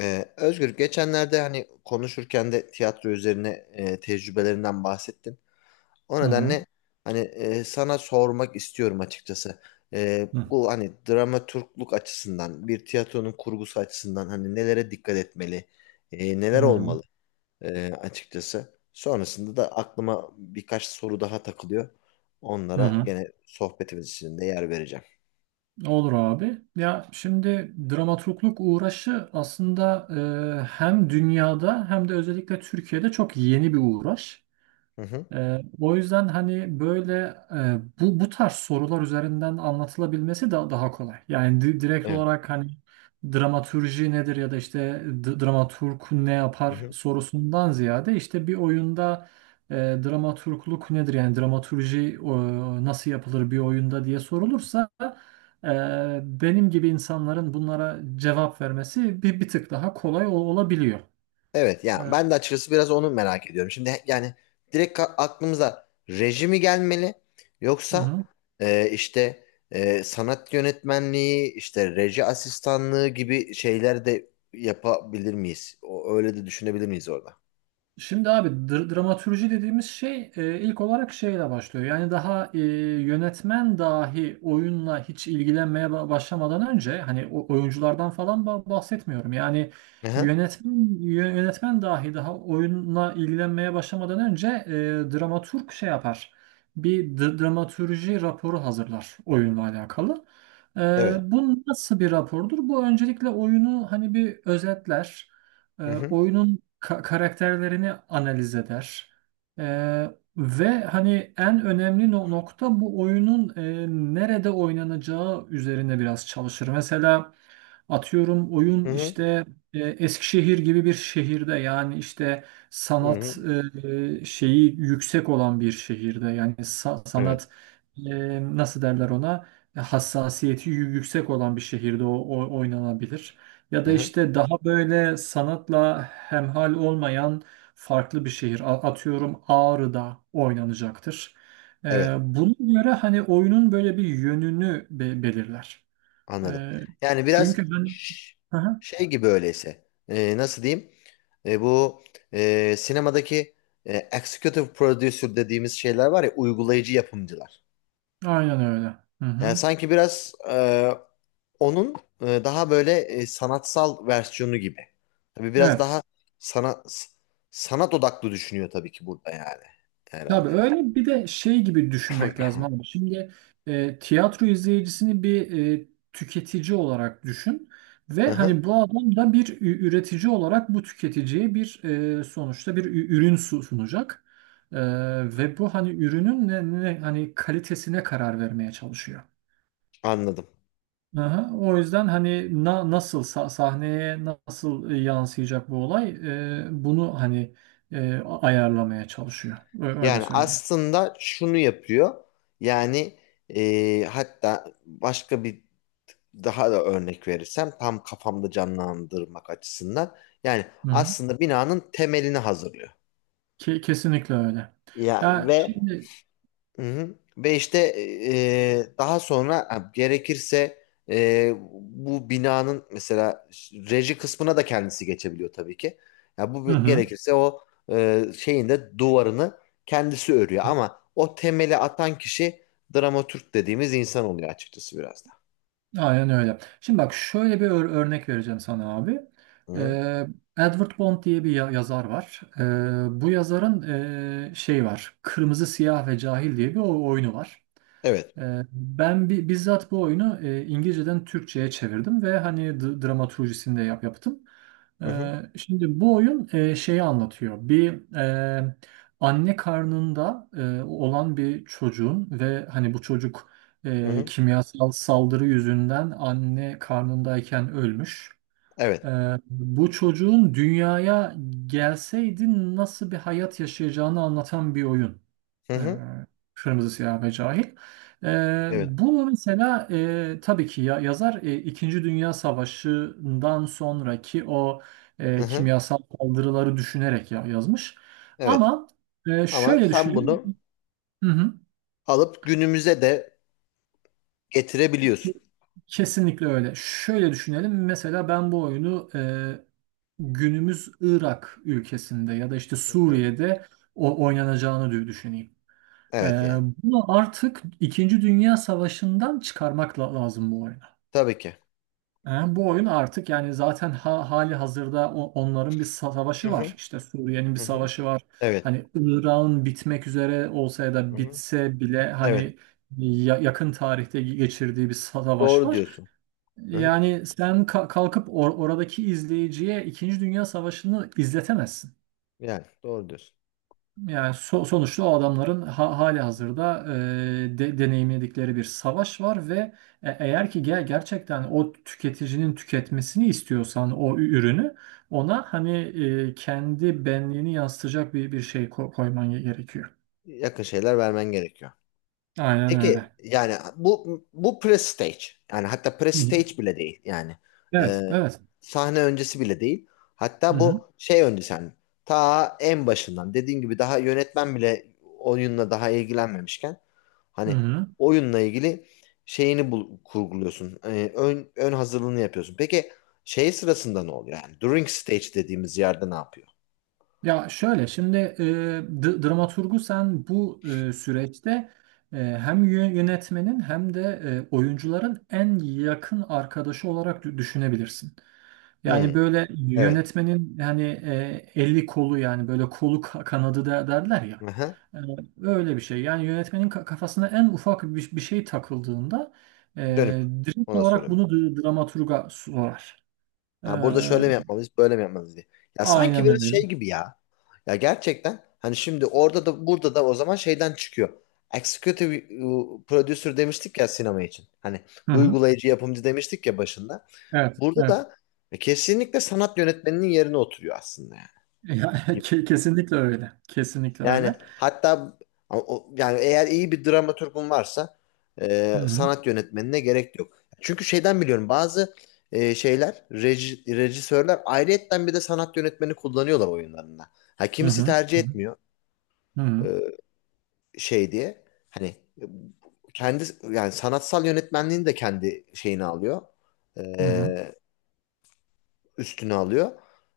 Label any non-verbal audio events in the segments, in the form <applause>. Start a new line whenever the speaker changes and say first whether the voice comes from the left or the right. left: Özgür geçenlerde hani konuşurken de tiyatro üzerine tecrübelerinden bahsettin. O
right: Hı hı.
left: nedenle hani sana sormak istiyorum açıkçası.
right: Hı
left: Bu hani dramaturgluk açısından, bir tiyatronun kurgusu açısından hani nelere dikkat etmeli, neler
right: hı.
left: olmalı açıkçası. Sonrasında da aklıma birkaç soru daha takılıyor.
right: Hı
left: Onlara
right: hı.
left: gene sohbetimiz içinde yer vereceğim.
right: Olur abi. Ya şimdi dramaturgluk uğraşı aslında hem dünyada hem de özellikle Türkiye'de çok yeni bir uğraş.
left: Hı hı.
right: O yüzden hani böyle bu tarz sorular üzerinden anlatılabilmesi daha kolay. Yani direkt
left: Evet.
right: olarak hani dramatürji nedir ya da işte dramaturg ne yapar sorusundan ziyade işte bir oyunda dramaturgluk nedir yani dramaturji nasıl yapılır bir oyunda diye sorulursa e, benim gibi insanların bunlara cevap vermesi bir tık daha kolay olabiliyor.
left: Evet
right: E,
left: yani ben de açıkçası biraz onu merak ediyorum. Şimdi yani direkt aklımıza rejimi gelmeli
right: hı
left: yoksa
right: hı.
left: işte sanat yönetmenliği, işte reji asistanlığı gibi şeyler de yapabilir miyiz? Öyle de düşünebilir miyiz orada?
right: Şimdi abi dramatürji dediğimiz şey ilk olarak şeyle başlıyor. Yani daha yönetmen dahi oyunla hiç ilgilenmeye başlamadan önce hani oyunculardan falan bahsetmiyorum. Yani
left: Hı hı.
right: yönetmen yönetmen dahi daha oyunla ilgilenmeye başlamadan önce dramaturg şey yapar. Bir dramatürji raporu hazırlar oyunla alakalı. E,
left: Evet.
right: Bu nasıl bir rapordur? Bu öncelikle oyunu hani bir özetler.
left: Hı hı.
right: Oyunun karakterlerini analiz eder. E, Ve hani en önemli nokta bu oyunun nerede oynanacağı üzerine biraz çalışır. Mesela atıyorum
left: Hı
right: oyun
left: hı.
right: işte Eskişehir gibi bir şehirde yani işte
left: Hı
right: sanat
left: hı.
right: şeyi yüksek olan bir şehirde yani
left: Evet.
right: sanat nasıl derler ona hassasiyeti yüksek olan bir şehirde oynanabilir. Ya
left: Hı
right: da
left: hı.
right: işte daha böyle sanatla hemhal olmayan farklı bir şehir. Atıyorum Ağrı'da oynanacaktır.
left: Evet.
right: Buna göre hani oyunun böyle bir yönünü belirler.
left: Anladım.
right: Ee,
left: Yani biraz
right: Çünkü ben...
left: ş-
right: Hı hı,
left: şey gibi öyleyse. Nasıl diyeyim? Bu sinemadaki executive producer dediğimiz şeyler var ya, uygulayıcı yapımcılar.
right: aynen öyle. Hı
left: Yani
right: hı.
left: sanki biraz onun daha böyle sanatsal versiyonu gibi. Tabii biraz
right: Evet.
left: daha sanat sanat odaklı düşünüyor tabii ki burada yani
right: Tabii
left: herhalde.
right: öyle bir de şey gibi düşünmek
left: <laughs>
right: lazım
left: <clears throat>
right: abi. Şimdi tiyatro izleyicisini bir tüketici olarak düşün
left: Hı
right: ve hani
left: hı.
right: bu adam da bir üretici olarak bu tüketiciye bir sonuçta bir ürün sunacak. E, Ve bu hani ürünün hani kalitesine karar vermeye çalışıyor.
left: Anladım.
right: Aha, o yüzden hani nasıl sahneye nasıl yansıyacak bu olay bunu hani ayarlamaya çalışıyor. Öyle
left: Yani
right: söyleyeyim.
left: aslında şunu yapıyor. Yani hatta başka bir daha da örnek verirsem tam kafamda canlandırmak açısından. Yani aslında binanın temelini hazırlıyor.
right: Kesinlikle öyle.
left: Ya
right: Ya
left: ve
right: şimdi,
left: Hı hı. Ve işte daha sonra ha, gerekirse bu binanın mesela reji kısmına da kendisi geçebiliyor tabii ki. Ya bu
right: hı hı,
left: gerekirse o şeyin de duvarını kendisi örüyor ama o temeli atan kişi dramatürk dediğimiz insan oluyor açıkçası biraz da.
right: aynen öyle. Şimdi bak şöyle bir örnek vereceğim sana abi.
left: Hı hı.
right: Ee, Edward Bond diye bir yazar var. Bu yazarın şey var. Kırmızı, Siyah ve Cahil diye bir oyunu var.
left: Evet.
right: Ben bizzat bu oyunu İngilizceden Türkçe'ye çevirdim ve hani dramaturjisini de yaptım.
left: Hı hı.
right: Şimdi bu oyun şeyi anlatıyor. Bir anne karnında olan bir çocuğun ve hani bu çocuk
left: Hı hı.
right: kimyasal saldırı yüzünden anne karnındayken ölmüş.
left: Evet.
right: Bu çocuğun dünyaya gelseydi nasıl bir hayat yaşayacağını anlatan bir oyun.
left: Hı
right: Ee,
left: hı.
right: Kırmızı Siyah ve Cahil.
left: Evet.
right: Bunu mesela tabii ki ya, yazar İkinci Dünya Savaşı'ndan sonraki o
left: Hı hı.
right: kimyasal saldırıları düşünerek ya, yazmış.
left: Evet.
right: Ama
left: Ama
right: şöyle
left: sen
right: düşünelim.
left: bunu
right: Hı hı.
left: alıp günümüze de getirebiliyorsun.
right: Kesinlikle öyle. Şöyle düşünelim. Mesela ben bu oyunu günümüz Irak ülkesinde ya da işte
left: Hı hı.
right: Suriye'de o oynanacağını düşüneyim. E,
left: Evet yani.
right: Bunu artık İkinci Dünya Savaşı'ndan çıkarmak lazım bu oyunu.
left: Tabii ki.
right: E, Bu oyun artık yani zaten hali hazırda onların bir
left: Hı
right: savaşı var.
left: hı.
right: İşte Suriye'nin bir
left: Hı hı.
right: savaşı var.
left: Evet.
right: Hani Irak'ın bitmek üzere olsa ya
left: Hı
right: da
left: hı.
right: bitse bile
left: Evet.
right: hani yakın tarihte geçirdiği bir savaş
left: Doğru
right: var.
left: diyorsun. Hı hı.
right: Yani sen kalkıp oradaki izleyiciye İkinci Dünya Savaşı'nı izletemezsin.
left: Yani doğru diyorsun.
right: Yani sonuçta o adamların hali hazırda deneyimledikleri bir savaş var ve eğer ki gerçekten o tüketicinin tüketmesini istiyorsan o ürünü ona hani kendi benliğini yansıtacak bir şey koyman gerekiyor.
left: Yakın şeyler vermen gerekiyor.
right: Aynen
left: Peki
right: öyle.
left: yani bu pre-stage, yani hatta
right: Hı hı.
left: pre-stage bile değil yani. Ee,
right: Evet, evet.
left: Sahne öncesi bile değil,
right: Hı
left: hatta
right: hı.
left: bu şey öncesi yani ta en başından dediğin gibi daha yönetmen bile oyunla daha ilgilenmemişken
right: Hı
left: hani
right: hı.
left: oyunla ilgili şeyini kurguluyorsun. Ön hazırlığını yapıyorsun, peki şey sırasında ne oluyor, yani during stage dediğimiz yerde ne yapıyor?
right: Ya şöyle şimdi dramaturgu sen bu süreçte hem yönetmenin hem de oyuncuların en yakın arkadaşı olarak düşünebilirsin.
left: Hmm.
right: Yani böyle
left: Evet.
right: yönetmenin hani eli kolu yani böyle kolu kanadı da derler ya.
left: Aha.
right: E, Öyle bir şey. Yani yönetmenin kafasına en ufak bir şey takıldığında
left: Dönüp
right: direkt
left: ona
right: olarak
left: sorayım.
right: bunu dramaturga sorar. E,
left: Ha, burada şöyle mi yapmalıyız, böyle mi yapmalıyız diye. Ya sanki
right: aynen
left: biraz
right: öyle.
left: şey gibi ya. Ya gerçekten hani şimdi orada da burada da o zaman şeyden çıkıyor. Executive producer demiştik ya sinema için. Hani
right: Hı hı.
left: uygulayıcı yapımcı demiştik ya başında.
right: Evet,
left: Burada
right: evet.
left: da kesinlikle sanat yönetmeninin yerine oturuyor aslında yani.
right: Ya, <laughs> kesinlikle öyle. Kesinlikle
left: Yani
right: öyle.
left: hatta yani eğer iyi bir dramaturgun varsa
right: Hı hı.
left: sanat yönetmenine gerek yok. Çünkü şeyden biliyorum, bazı şeyler rejisörler ayrıyetten bir de sanat yönetmeni kullanıyorlar oyunlarında. Ha,
right: Hı
left: kimisi
right: hı.
left: tercih etmiyor
right: Hı hı.
left: e, şey diye. Hani e, kendi yani sanatsal yönetmenliğini de kendi şeyini alıyor.
right: Hı hı.
left: E, Üstüne alıyor.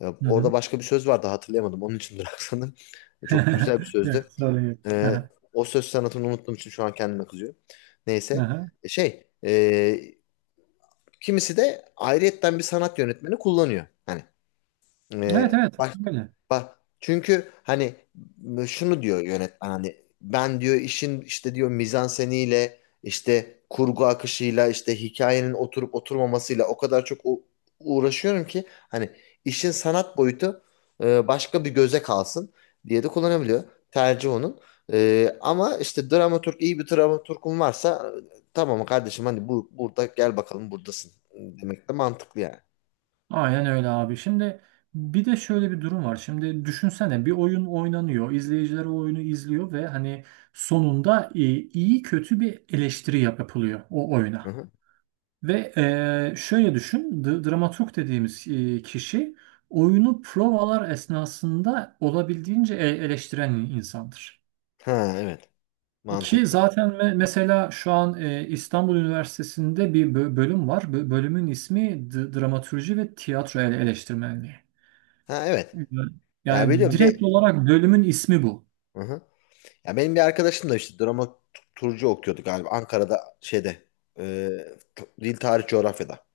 right: Hı
left: Orada
right: hı.
left: başka bir söz vardı, hatırlayamadım. Onun için bıraksanım. <laughs> Çok da güzel bir
right: <laughs> Yok,
left: sözdü.
right: sorun yok. Hı
left: Ee,
right: hı.
left: O söz sanatını unuttuğum için şu an kendime kızıyorum.
right: Hı
left: Neyse.
right: hı.
left: Şey, kimisi de ayrıyetten bir sanat yönetmeni kullanıyor. Hani
right: Evet, evet,
left: bak,
right: öyle.
left: bak çünkü hani şunu diyor yönetmen, hani ben diyor işin işte diyor mizanseniyle, işte kurgu akışıyla, işte hikayenin oturup oturmamasıyla o kadar çok uğraşıyorum ki hani işin sanat boyutu başka bir göze kalsın diye de kullanabiliyor. Tercih onun. Ama işte dramaturg, iyi bir dramaturgun varsa tamam kardeşim hani bu burada gel bakalım buradasın demek de mantıklı yani.
right: Aynen öyle abi. Şimdi bir de şöyle bir durum var. Şimdi düşünsene bir oyun oynanıyor. İzleyiciler o oyunu izliyor ve hani sonunda iyi kötü bir eleştiri yapılıyor o
left: Hı
right: oyuna.
left: hı.
right: Ve şöyle düşün, dramaturg dediğimiz kişi oyunu provalar esnasında olabildiğince eleştiren insandır.
left: Ha, evet,
right: Ki
left: mantıklı.
right: zaten mesela şu an İstanbul Üniversitesi'nde bir bölüm var. Bölümün ismi dramatürji ve tiyatro eleştirmenliği.
left: Ha,
right: Hı.
left: evet. Ya
right: Yani
left: biliyorum.
right: direkt olarak bölümün ismi bu.
left: Hı hı. Ya benim bir arkadaşım da işte drama turcu okuyordu galiba. Ankara'da şeyde, e, dil tarih coğrafyada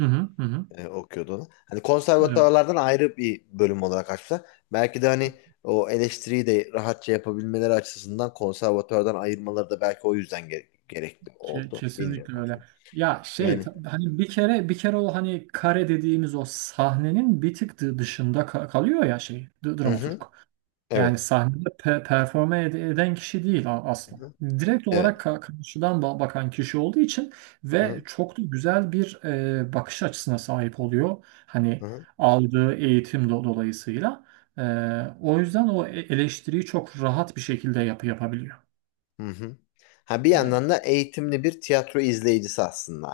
right: Hı hı, hı hı.
left: okuyordu onu. Hani
right: Evet.
left: konservatuvarlardan ayrı bir bölüm olarak açtılar. Belki de hani o eleştiriyi de rahatça yapabilmeleri açısından konservatuvardan ayırmaları da belki o yüzden gerekli oldu. Bilmiyorum
right: Kesinlikle öyle.
left: artık.
right: Ya şey
left: Yani.
right: hani bir kere bir kere o hani kare dediğimiz o sahnenin bir tık dışında kalıyor ya şey
left: Hı
right: dramaturg.
left: hı.
right: Yani
left: Evet.
right: sahnede performe eden kişi değil
left: Hı
right: aslında.
left: hı.
right: Direkt
left: Evet.
right: olarak karşıdan bakan kişi olduğu için
left: Hı
right: ve
left: hı.
right: çok da güzel bir bakış açısına sahip oluyor.
left: Hı
right: Hani
left: hı.
right: aldığı eğitim dolayısıyla. E, O yüzden o eleştiriyi çok rahat bir şekilde yapabiliyor.
left: Hı hı. Ha, bir
right: Yani
left: yandan da eğitimli bir tiyatro izleyicisi aslında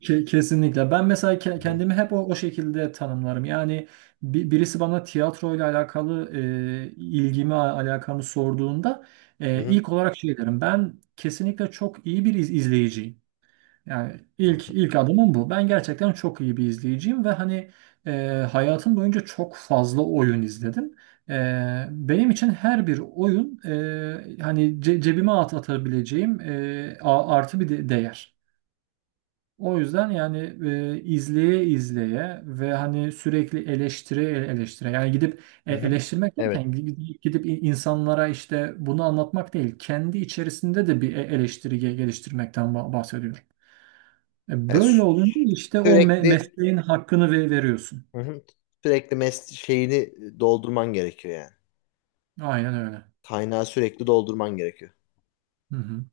right: Kesinlikle. Ben mesela
left: yani.
right: kendimi hep o şekilde tanımlarım. Yani birisi bana tiyatroyla alakalı ilgimi, alakamı sorduğunda
left: Hı hı.
right: ilk olarak şey derim. Ben kesinlikle çok iyi bir izleyiciyim. Yani
left: Hı
right: ilk
left: hı.
right: ilk adımım bu. Ben gerçekten çok iyi bir izleyiciyim ve hani e, hayatım boyunca çok fazla oyun izledim. E, Benim için her bir oyun hani cebime atabileceğim artı bir de değer. O yüzden yani izleye izleye ve hani sürekli eleştire eleştire yani gidip
left: Hı hı.
right: eleştirmek derken
left: Evet.
right: gidip insanlara işte bunu anlatmak değil kendi içerisinde de bir eleştiri geliştirmekten bahsediyorum.
left: Yani
right: Böyle olunca işte o
left: sürekli,
right: mesleğin hakkını veriyorsun.
left: hı hı, sürekli şeyini doldurman gerekiyor yani.
right: Aynen öyle.
left: Kaynağı sürekli doldurman gerekiyor.
right: Hı hı.